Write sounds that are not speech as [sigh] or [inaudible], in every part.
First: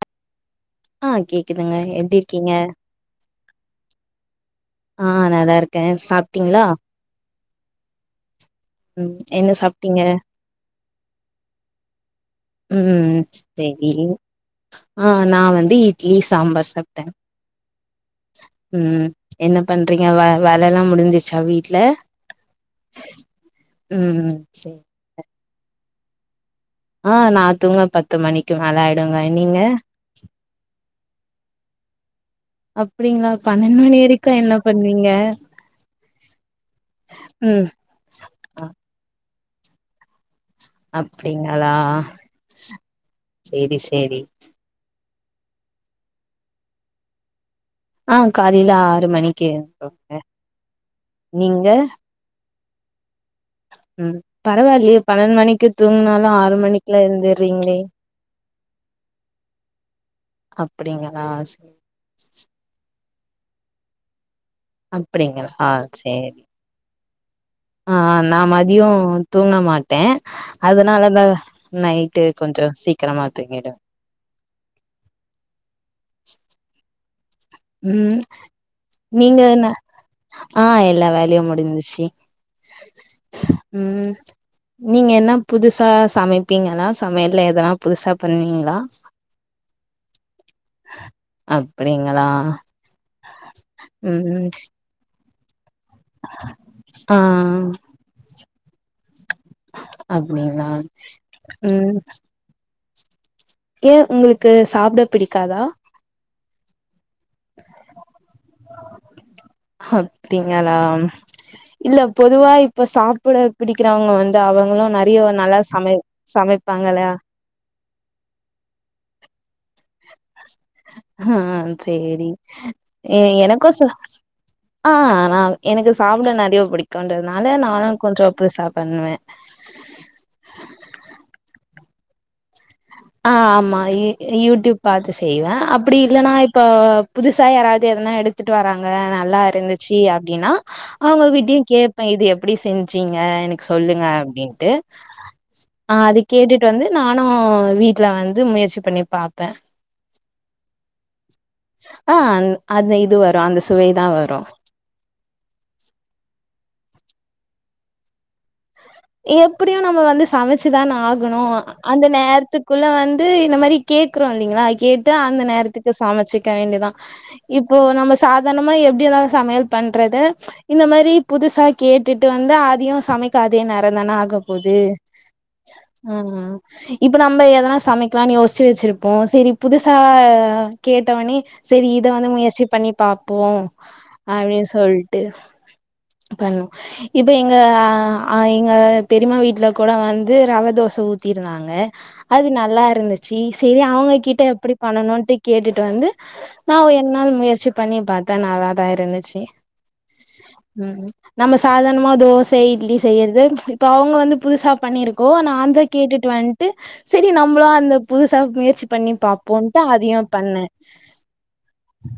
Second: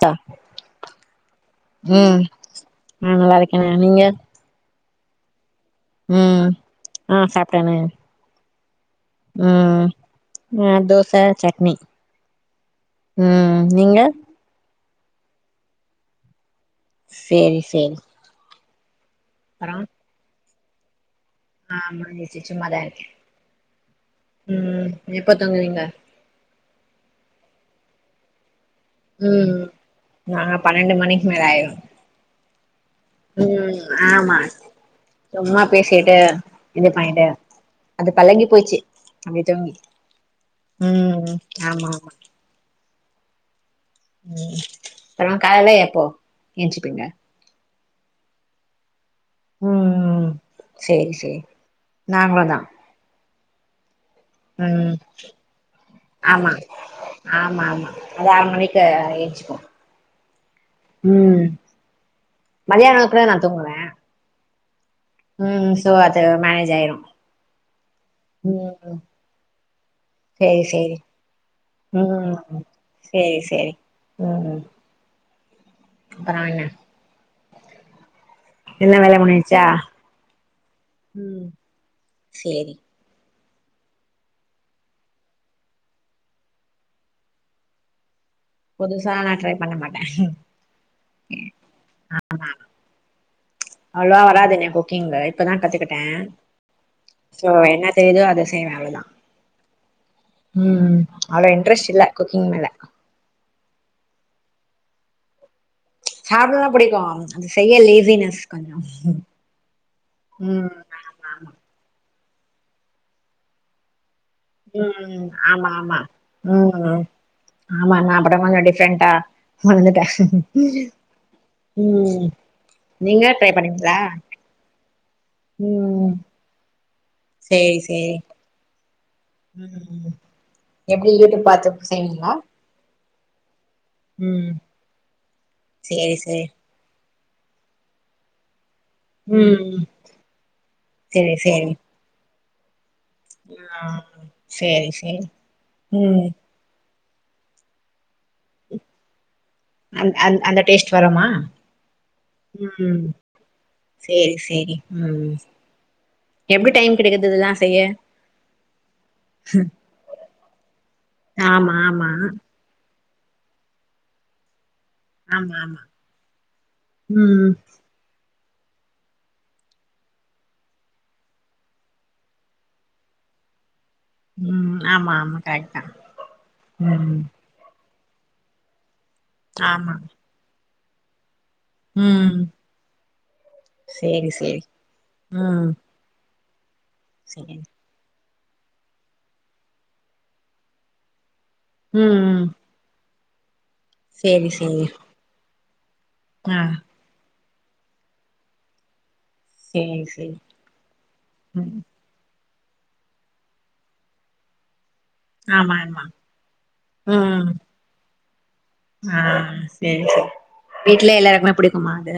த ஆ கேக்குதுங்க எப்டி இருக்கீங்க நா நல்லா இருக்கனே நீங்க ஆ நல்லா இருக்க ம் சாப்ட்டீங்களா ஆ சாப்ட்டனே ம் என்ன சாப்ட்டீங்க ஆ தோச சட்னி ம் சேரி ஆ நா வந்து இட்லி சாம்பார் சாப் சேரி சேரி ம் என்ன அப்றோ பண்றீங்க வே வேலல்லா முடிஞ்சிச் சா வீட்ல ஆ முடிஞ்சிச்சு சும்மாதா இருக்கே ம் ம் செ எப்ப தூங்குவீங்க ஆ நா தூங்க பத்து மணிக்கி மேல ஆ ம் ம் நாங்க பன்னெண்டு மணிக்கு மேல ஆய்ரு அப்டிங்களா ம் பன்னெண்டு மணி வரைக்கு ஆமா என்ன பண்ணுவீங்க சும்மா பேசிட்டு இது பண்ணிட்டு ம் அது பழகி அ போயிச்சு அப்டி தூங்கி ம் அப்டிங்களா ஆமா ஆமா சேரி சேரி [unintelligible] கால்ல எப்போ ஏன்ச்சிப்பிங்க ஆ காலயில ஆறு மணிக்கி ம் [inaudible] நீங்க நாங்கோதா ம் ம் பரவாயில்லயே பன்னெண் மணிக்கு தூங்குனாலு ஆமா ஆறு மணிக்லா ஆமா எந்துர்றீங்களே ஆமா அது ஆறு மணிக்கு ஏன்ச்சுக்குவோ அப்டிங்களா செ மதியானத்துல நா தூங்குவ அப்டிங்களா அது சேரி மேனேஜ் ஆய்ரு அ அ நா மதியோ தூங்க மாட்ட சேரி சேரி அதுனாலதா நைட்டு கொஞ்சொ சீக்கிரமா சேரி தூங்கிடு சேரி ம் ம் அப்பறொ என்ன ம் எல்லா வேலயு நீங்க முடிஞ்சா என்ன ஆ எல்லா வேல்யும் முடிஞ்ச்சு சேரி ம் நீங்க என்னா புதுசா சமப்பீங்களா சமயல்ல எதனா புதுசா பண்வீ புதுசா நா ட்ரை பண்ண மாட்ட அப்புடிங்களா அவ்ள்வா வராதுங்க குக்கிங்க்கு இப்பதா கத்துக்கிட்ட ஆ சோ என்ன தெரிதோ அத செய்வ அவ்ளதா அப்டிங்களா ம் அவ்ளோ இன்ட்ரெஸ்ட் ம் இல்ல குக்கிங் மேல ஏ உங்ளுக்கு சாப்ட பிடிக்காதா சாப்டலா புடிக்கு அது செய்ய லேசினஸ் கொஞ்சோ ம் அம் ஆமா ஆமா இல்ல பொதுவா இப்ப சாப்புட பிடிக்கிறவுங்க வந்து அவங்களு நிறியோ ம் நல்லா ஆமா சமை ஆமா சமைப்பாங்கல ம் ஆமா நா படமாங்க டிஃப்ரெண்ட்டா மளத்துட்ட ஆ சேரி ம் எ நீங்க ட்ரை எனக்கு ச பண்ணீங்ளா ஆ நா எனக்கு சாப்ட நிறியோ புடிக்குன்றத்னால சேரி நானு சேரி கொஞ்சோ புதுசா பண்வே ம் எப்டி யூட்யூப் பாத்து செய்வீங்ளா ஆ ஆமா ஈட் யூட்யூப் பாத்து செய்வ அப்புடி சேரி இல்லனா சேரி இப்ப புதுசா யாராவ்து எதனா எடுத்துட்டு வராங்க நல்லா ம் இருந்துச்சு அப்டின்னா அவுங்க சேரி வீட்யு சேரி கேப் ப இது எப்டி செஞ்சீங்க எனக்கு ஆ சொல்லுங்க அப்டின்ட்டு சேரி சேரி அ அது ம் கேட்டுட் டு வந்து நானு வீட்ல வந்து முயற்சி பண்ணி பாப்ப அந் அது அந்த டேஸ்ட் வருமா ஆ அந்த ம் இது வரு அந்த சுவைதா சேரி வரு சேரி ம் எப்டி டைம் கிடைக்கிது இதுல்லா செய்ய எப்புடியு நம்ம வந்து சமச்சுதான ஆகணு ஆமா அந்த ஆமா நேர்த்துக் குள்ள வந்து இந்த மாரி கேக்றோ இல்லிங்ளா கேட் டு அந்த ஆமா ஆமா நேர்த்துக்கு சமச்சிக்க வேண்டிதா ம் இப்போ நம்மோ சாப் தெனமு எப்டி இந்தாலு சமயல் பண்றது இந்த மாரி புதுசா கேட்டுட்டு வந்து அதயு சமைக் த அதே நேரந்தான ஆக போது ம் ஆமா ஆமா கரெக்ட் தா அ அ ம் இப் நம்ப எதனா சமக் க்லான் யோஸ்ச்சி வெச்சிருப்போ செரி ஆமா புதுசா கேட்டவொனே செரி இத வந்து ம் முயற்சி பண்ணி பாப்போ சேரி சேரி அப்டின் சொல்ட்டு ம் பண்ணு இப்ப எங்க சேரி அ எங்க பெரிமா வீட்ல கொட வந்து ரவ தோச ஊத்திருந்தாங்க ம் ம் அது நல்லார்ந்து சீ செரி அவ்ங்க கிட்ட சேரி எப்புடி சேரி பண்ணனுன்ட்டு கேட்டுட்டு வந்து ஆ நாவு எ நாள் முயற்சி பண்ணி பாத்தா நல்லாதா இருந்துச்சு சேரி சேரி ம் நம்ம ம் சாதாணமா தோச இட்லி செய்யற்து இப்ப அவுங்க வந்து புதுசா பண்ணிருக் கோ நா ஆமா அந்த ஆமா கேட்டுட்டு வந்ட்டு செரி ம் நம்ப்ளு அந்த புதுசாவ் முயற்சி பண்ணி பாப்போன்ட்டு அதுயு பண்ண லே எல்லாருக்குமே புடிக்குமா அது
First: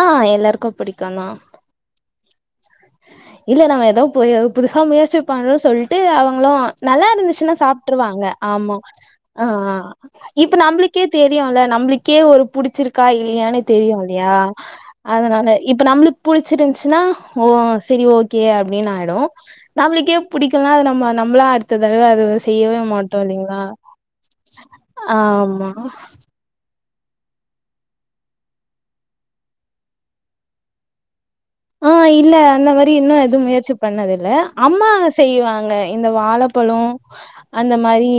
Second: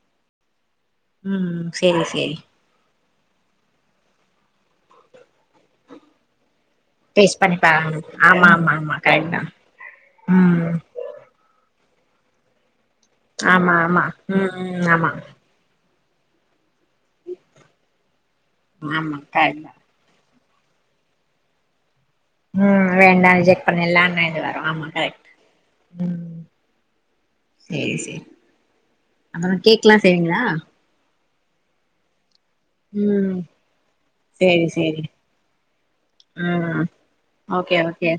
ஆ எல்லாருக்கு புடிக் ம் ம் சேரி சேரி இல்ல நம்ம எதோ பொயோ புதுசா முயற்சி பண்றோ சொல்ட்டு அவங்ளு டேஸ்ட் நல்லாருந்துச்சுன்னா பண்ணி பாருங்க சாப்ட்டுருவாங்க ஆமா கரெக்ட் தா அ அ இப்ப ம் நம்ப்ளுக் கே தெரியொல்ல நம்ப்ளுக்கே ஒரு புடிச்சிருக்கா இல்லியானு ஆமா தெரியு ஆமா இல்யா ம் ம் ஆமா அதனா நானு இப்ப நம்மளுக்கு புடிச்சிருந்துச்சுனா ஓ செரி ஓகே அப்டின்னு ஆமா ஆயிடு கரெக்ட் தா நம்மளுக்கே புடிக்கலனா அத நம்ம நம்மளா அடுத்த தடவ அது வசி ம் வேண்டானு ரீஜெக்ட் பண்ணில்லாணா மைண்ட் வரு ஆமா கரெக்ட் ஆமா ம் சேரி சேரி அப்பறோ கேக் ல்லா செய்வீங்களா ஆ இல்ல இந்த மாரி இன்னு ம் எதுவு முயற்சி பண்ணது இல்ல சேரி அம்மா சேரி செய்வாங்க இந்த வாழப்பழோ ம் அந்த ஓகே மாரி ஓகே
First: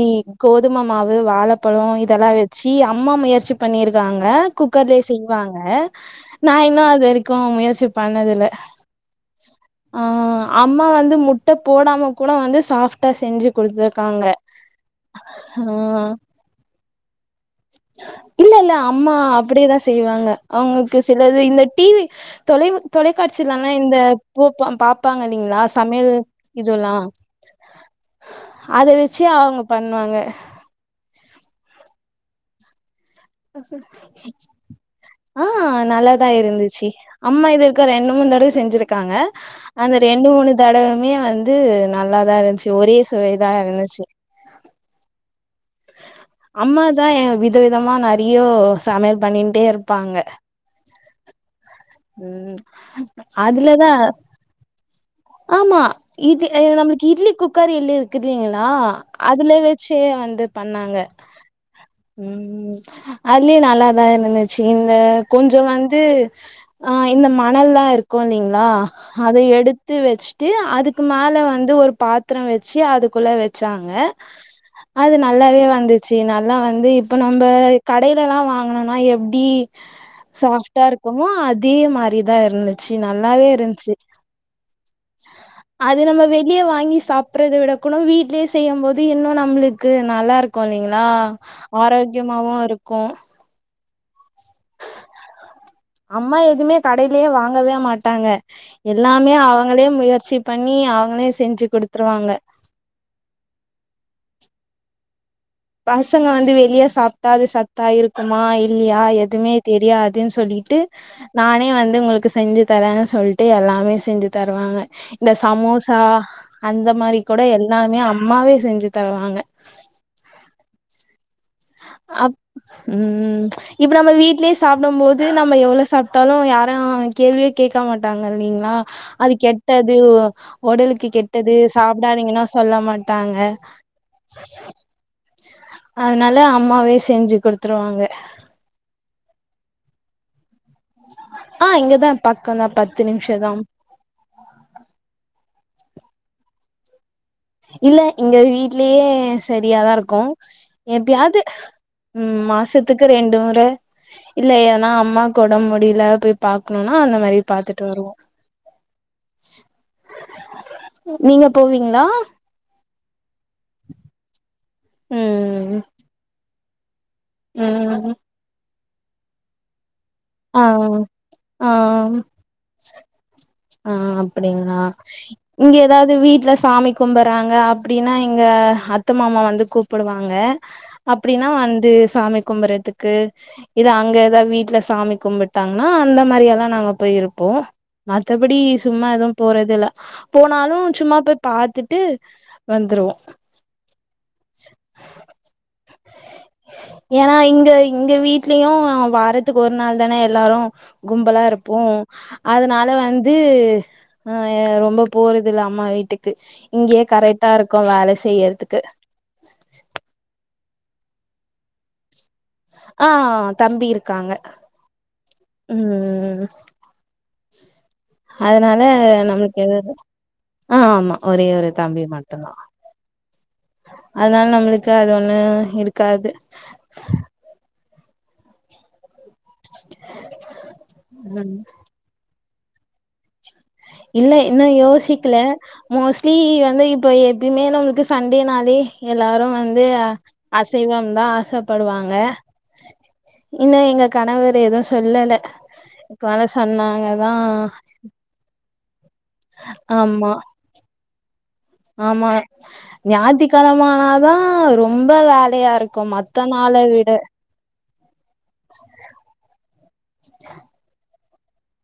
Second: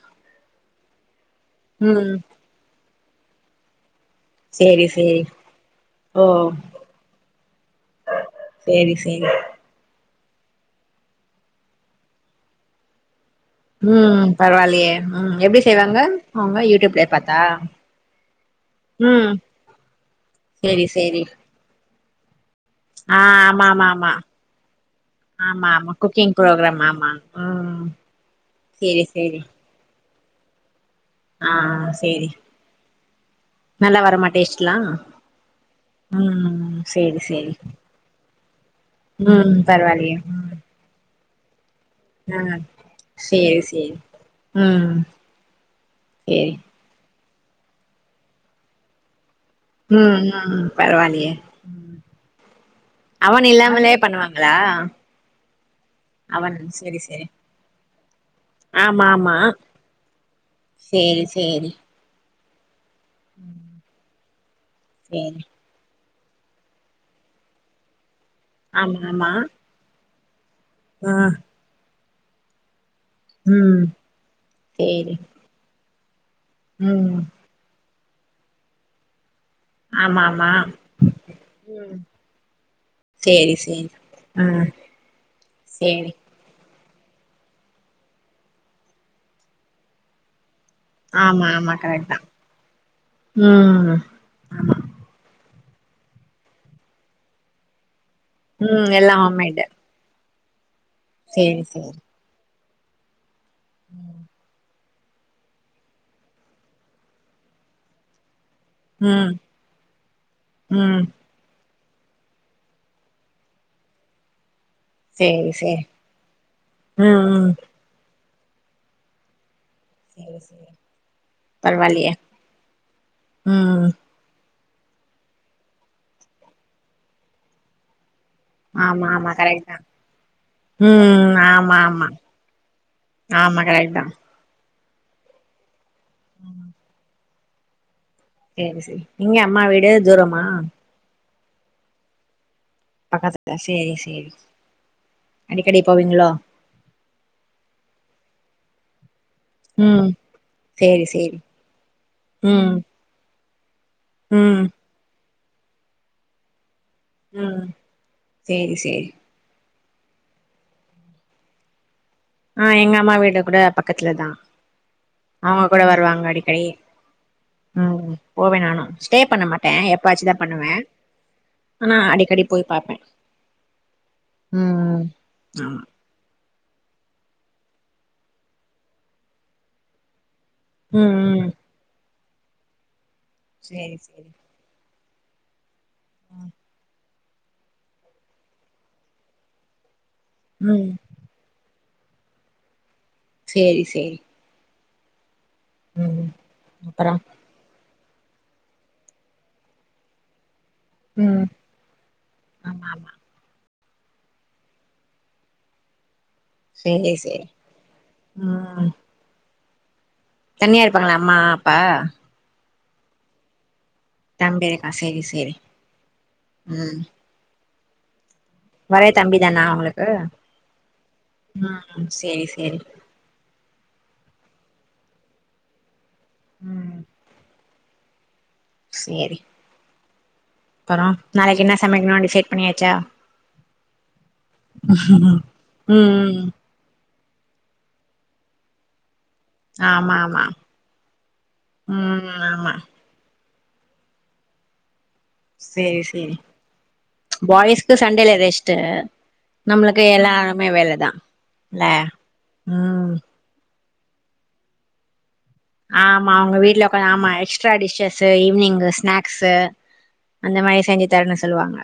கோதும மாவு வாழப்பழோ ம் இதெல்லா வச்சி அம்மா முயற்சி பண்ணிருக்காங்க சேரி குக்கர்லே சேரி செய்வாங்க ஓ நா இன்னு அது வரைக்கு முயற்சி பண்ணதில்ல சேரி சேரி ஆ அம்மா வந்து முட்ட போடாம கூட வந்து சாஃப்டா செஞ்சு குடுத்துருக்காங்க ம் பரவால்லியே ம் எப்டி ஆ செய்றாங்க அவுங்க யூடியூப்லய பாத் இல்ல இல்ல அம்மா அப்டியேதா செய்வாங்க சேரி அவுங்களுக்கு சேரி சிலது இந்த டிவி தொலைவு ஆ ஆமா தொலைக்காட்சிலல்லா ஆமா இந்த ஆமா போப் பாப்பாங்க இல்லைங்களா ஆமா ஆமா சமையல் குக்கிங் ப்ரோக்ராம் இதுவுல்லா ஆமா ம் அத சேரி வச்சு சேரி அவுங்க பண்ணுவாங்க ஆ சேரி நல்லா வரமா டேஸ்ட்லா ஆ நல்லாதா ம் இருந்துச்சி சேரி அம்மா சேரி இது இருக்க ரெண்டு மூணு தடவ செஞ்சிருக்காங்க ம் அந்த பரவாயில்லையே ரெண்டு ம் மூணு தடவுமே வந்து நல்லாதா ஆ இருந்துச்சு ஒரே சுவைதா சேரி சேரி இருந்துச்சு ம் சேரி அம்மா தா எ வித விதமா நெறையோ சமையல் பண்ணின்ட்டே இரு ம் ம் பரவால்ல யே ம் ம் அவன் அதுலதா இல்லாமலே பண்ணுவாங்களா ஆமா இது அவன் அ செரி நம்மளுக்கு செரி இட்லி குக்கர் இல்லு இருக்குது ல்லீங்களா ஆமா ஆமா அதுல வச்சே வந்து பண்ணாங்க சேரி சேரி ம் அதுலயே நல்லா தா இருந்துச்சி இந்த சேரி கொஞ்சோ வந்து ஆ இந்த மணல்லலா இருக்கு இல்லீங்களா ஆமா ஆமா அத எடுத்து வச்சுட்டு அது கு ஆ மேல வந்து ஒரு பாத் திர வச்சு அதுக்குள்ள ம் வச்சாங்க அது சேரி நல்லாவே வந்து சி நல்லா வந்து ம் இப்ப நம்ப கடைலலா வாங்குனோன்னா எப்டி ஆமா ஆமா சாஃப்டா இருக்குமோ அதே ம் மாரி தா இருந்துச்சு நல்லாவே இருஞ்சு ம் அது நம்ம வெளிய வாங்கி சாப் பறத விட கூடோ வீட்லயே செய்யுபோது இன்னு நம்மளுக்கு நல்லா இருக்கு இல்லைங் ளா ஆமா ஆமா கரெக்ட் தா ஆரோக்கியமாவு இருக்கு ம் அம்மா எதுமே கடைலயே வாங்கவே மாட்டாங்க ம் எல்லா எல்லாமே ஹோம்மேடு அவுங்களே முயற்சி பண்ணி அவுங்களே சேரி செஞ்சு குடுத்துருவாங்க ம் பசங்க வந்து வெளிய சாப்ட்டா அது சத் தா இருக்குமா இல்லயா ம் எதுமே தெரியாதுன் சொல்லிட்டு ம் நானே வந்து உங்களுக்கு செஞ்சு தரேனே சொல்ட்டு எல்லாமே செஞ்சு தருவாங்க இந்த சேரி சேரி சமோசா அந்த மாரி ம் கூட ம் எல்லாமே அம்மாவே செஞ்சு தருவாங்க செரி சேர் அப் ம் ம் இப்ப நம்ம வீட்லயே ஸ் சாப்டும் போது நம்ம எவ்ளோ சாப்புட்டாலு யாரு கேள்வியே கேக்க மாட்டாங்க இல்லிங்ளா ஆமா ஆமா அது கரெக்ட் தா கெட்டது ஒடலுக்கு ம் கெட்டது ஆமா ஆமா சாப்டாதீங்ககன்னா சொல்ல மாட்டாங்க ஆமா கரெக்ட் தா அதனால அம்மாவே செஞ்சு குடுத்துருவாங்க சேரி சேரி இங்க அம்மா வீடு தூரமா ஆ இங்கதான் பக்க தா பத் பக்கத்துல சேரி சேரி அடிக்கடி போவீங்களோ இல்ல இங்க வீட்லயேஸ் சரியாதா இருக்கு சேரி சேரி எப்பியாது ம் மாசத்துக்கு ரெண்டு முறை இல்ல ம் ஏன்னா அம்மாக்கு ஒடம்பு முடியல பேய் பாக்குனுன்னா அந்த மாரி ம் பாத்துட்டு வருவோ சேரி சேரி நீங்க போவீங்ளா ஆ எங்க அம்மா வீடு கூட பக்கத்துல தா அவுங்க ம் கூட வருவாங்க அடிக்கடி ம் போவே நானு ஸ்டே பண்ண மாட்டே டையோ எப்பாச்சு தா ஆ பண்ணுவே ஆனா ஆ அடிக்கடி போய் பாப்பே ஆ அப்டிங்ளா ம் இங்க ஆமா ஏதாது து வீட்ல சாமி கும்பறாங்க அப்டின்னா எங்க அத்த மாமா வந்து கூப்புடுவாங்க ம் அப்டின்னா ம் வந்து சாமி கும்பறதுக்கு இது சேரி அங்க சேரி ஏதா வீட்ல சாமி கும்புட்டாங்கன்னா அந்த மாரி ம் எல்லா நாங்க போய் இருப்போ மத்தபடி சும்மா எதும் போறதுல்ல போனாலு ம் சும்மா போய் பாத்துட்டு வந்துருவோ சேரி சேரி ம் அப்பறோ ஏனா இங்க எங்க வீட்லயு வாரத்துக்கு ஒரு நாள் தான எல்லாரு கும்பலா ம் இருப்போ ஆமா அதுனால ஆமா வந் து ஆ ரொம்ப போறது இல்ல அம்மா வீட்டுக்கு இங்கயே சேரி சேரி கரெக்ட்டா இருக்கு வேலை செய்யறதுக்கு ம் தனியா இருப்பாங்களா அம்மா அப்பா ஆ தம்பி இருக் தம்பி இருக்கா சேரி சேரி ம் ம் அதனால ஒரே தம்பி தானா நம்மளுக்கு எத உங்களுக்கு ஆ ஆமா ஒரே ஒரு தம்பி ம் மட்டு சேரி தா சேரி அதனால நம்மளுக்கு அது ஒண்ணு இருக்காது ம் சேரி [inaudible] அப்புற ம் நாளைக்கு என்ன சமைக்கணு டிசைட் பண்ணியாச்சா இல்ல இன்னு யோசிக்கல மோஸ்ட்லி ம் வந்து இப்ப எது இனிமேல் நம்ளுக்கு சண்டே நாளே எல்லாரு வந்து வந்து ஆமா ஆமா அசைவம் தா ஆசைப்படுவாங்க ம் ஆமா இன்ன எங்க கணவர் எதுவு சொல்லல வேலை சொன்னாங்கதா சோ சண்டேல ரெஸ்ட் நம்மளுக்கு ஆமா எல்லாருமே வேலைதா ல ம் கனமானாதா ரொம்ப வேலையா இருக் ஆமா அவங்க வீட்ல [unintelligible] ஆமா ice extra dishes evening snacks அந்த மாரி செஞ்சு தரன்னு சொல்லுவாங்க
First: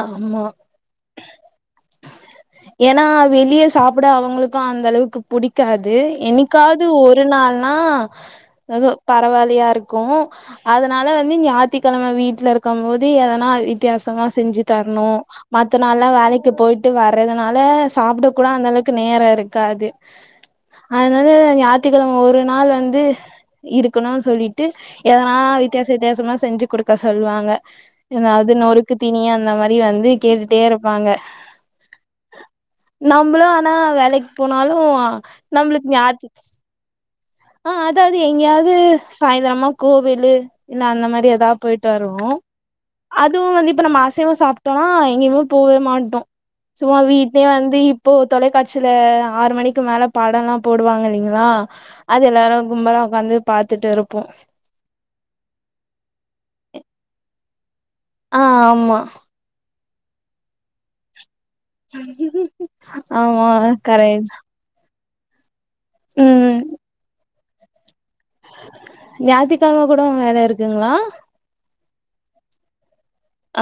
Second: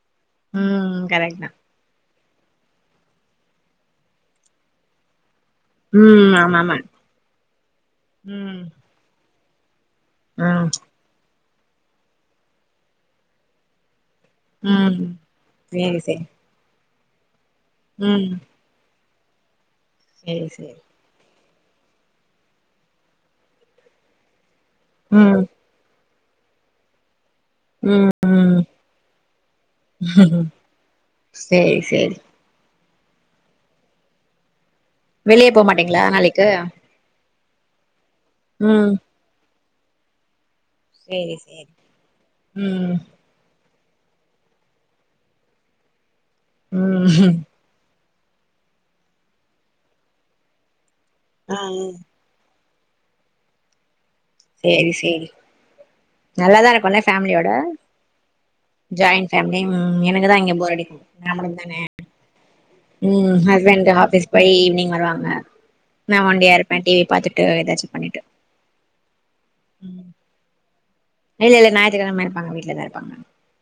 ஆமா ம் கரெக்ட் தா ஏனா வெளிய சாப்ட அவங்களுக்கு அந்த அளவுக்குப் புடிக்காது ம் ஆமா ஆமா என்க்காவது ஒரு நாள்னா ம் பரவால்லையா இருக் கு ம் அதனால வந்து ஞாத்திக்கிழம வீட்ல இருக்கும் போது எதனா வித்தியாசமா செஞ் ம் தர்ணு மத்த சேரி நாள்லா சேரி வேலைக் க்கு போயிட்டு வர்றதுனால ம் சாப்ட கூட அந்த அளவுக்கு நேர இருக்காது சேரி சேரி அதனால ஞாயித்துகிழம ஒரு நாள் வந்து இருக்கணுன்னு சொல்லிட்டு எதனா ம் வித்தியாச வித்தியாசமா செஞ்சு குடுக்க சொல்லுவாங்க ம் ஏதாவது ம் நொறுக்கு திணிய அந் அந்த மாரி வந்து கேட்டுட்டே இருப்பாங்க சேரி சேரி நம்ளு ஆனா வேலைக்கு போனாலு வெளிய போ நம்ளுக்கு மாட்டீங்களா ஞாயித்து நாளைக்கு ஆ அதாவது எங்கேயாவது ம் சாயந்திரமா கோவில்லு இன்ன அந்த மாதிரி சேரி ஏதா சேரி போயிட்டு வருவோ ம் அத் துவு வந்து இப்ப நம்ம அசைவோ சாப்ட்டோனா எங்கேயுமே போகவே மாட்டோ சும்மா ம் வீட்லேயே வந்து இப்போ தொலைக்காட்சியில ஆறு மணிக்கு மேல பாடல்லா போடுவாங்க இல்லைங்ளா ஆ அது எல்லாரு கும்பல உக்காந்து பாத்துட்டு இருப்போ சேரி சேரி நல்லாதா இருக்குல்ல ஃபேமிலியோட ஆ ஆமா ஜாயிண்ட் ஃபேமிலி ம் எனக்கு தா இங்க போர் அடிக்கு நா மட்டுந்தானே ம் ஆமா ஹஸ்பண்ட் ஆபீஸ் கரெக்ட் போய் ஈவினிங் வருவாங்க நா ஒன்டியா ம் இருப்பே டிவி பாத்துட் ட்டு ஏதாச்சு பண்ணிட்டு ஞாத்திக்கிழம கூட ம் வேல இருக்குங்ளா இல்ல இல்ல ஞாயித்துக்கிழம இருப்பாங்க வீட்ல தா இருப்பாங்க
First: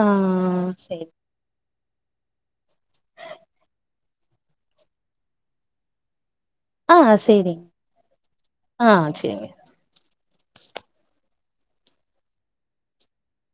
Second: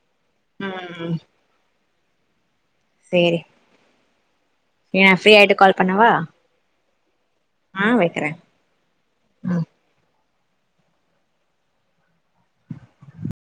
ஆ சேரி ம் சேரி ஏ ஃப்ரீ ஆயிட்டு கால் பண்ணவா ஆ சேரிங்க ம் வக்கறே ஆ சேரி ம்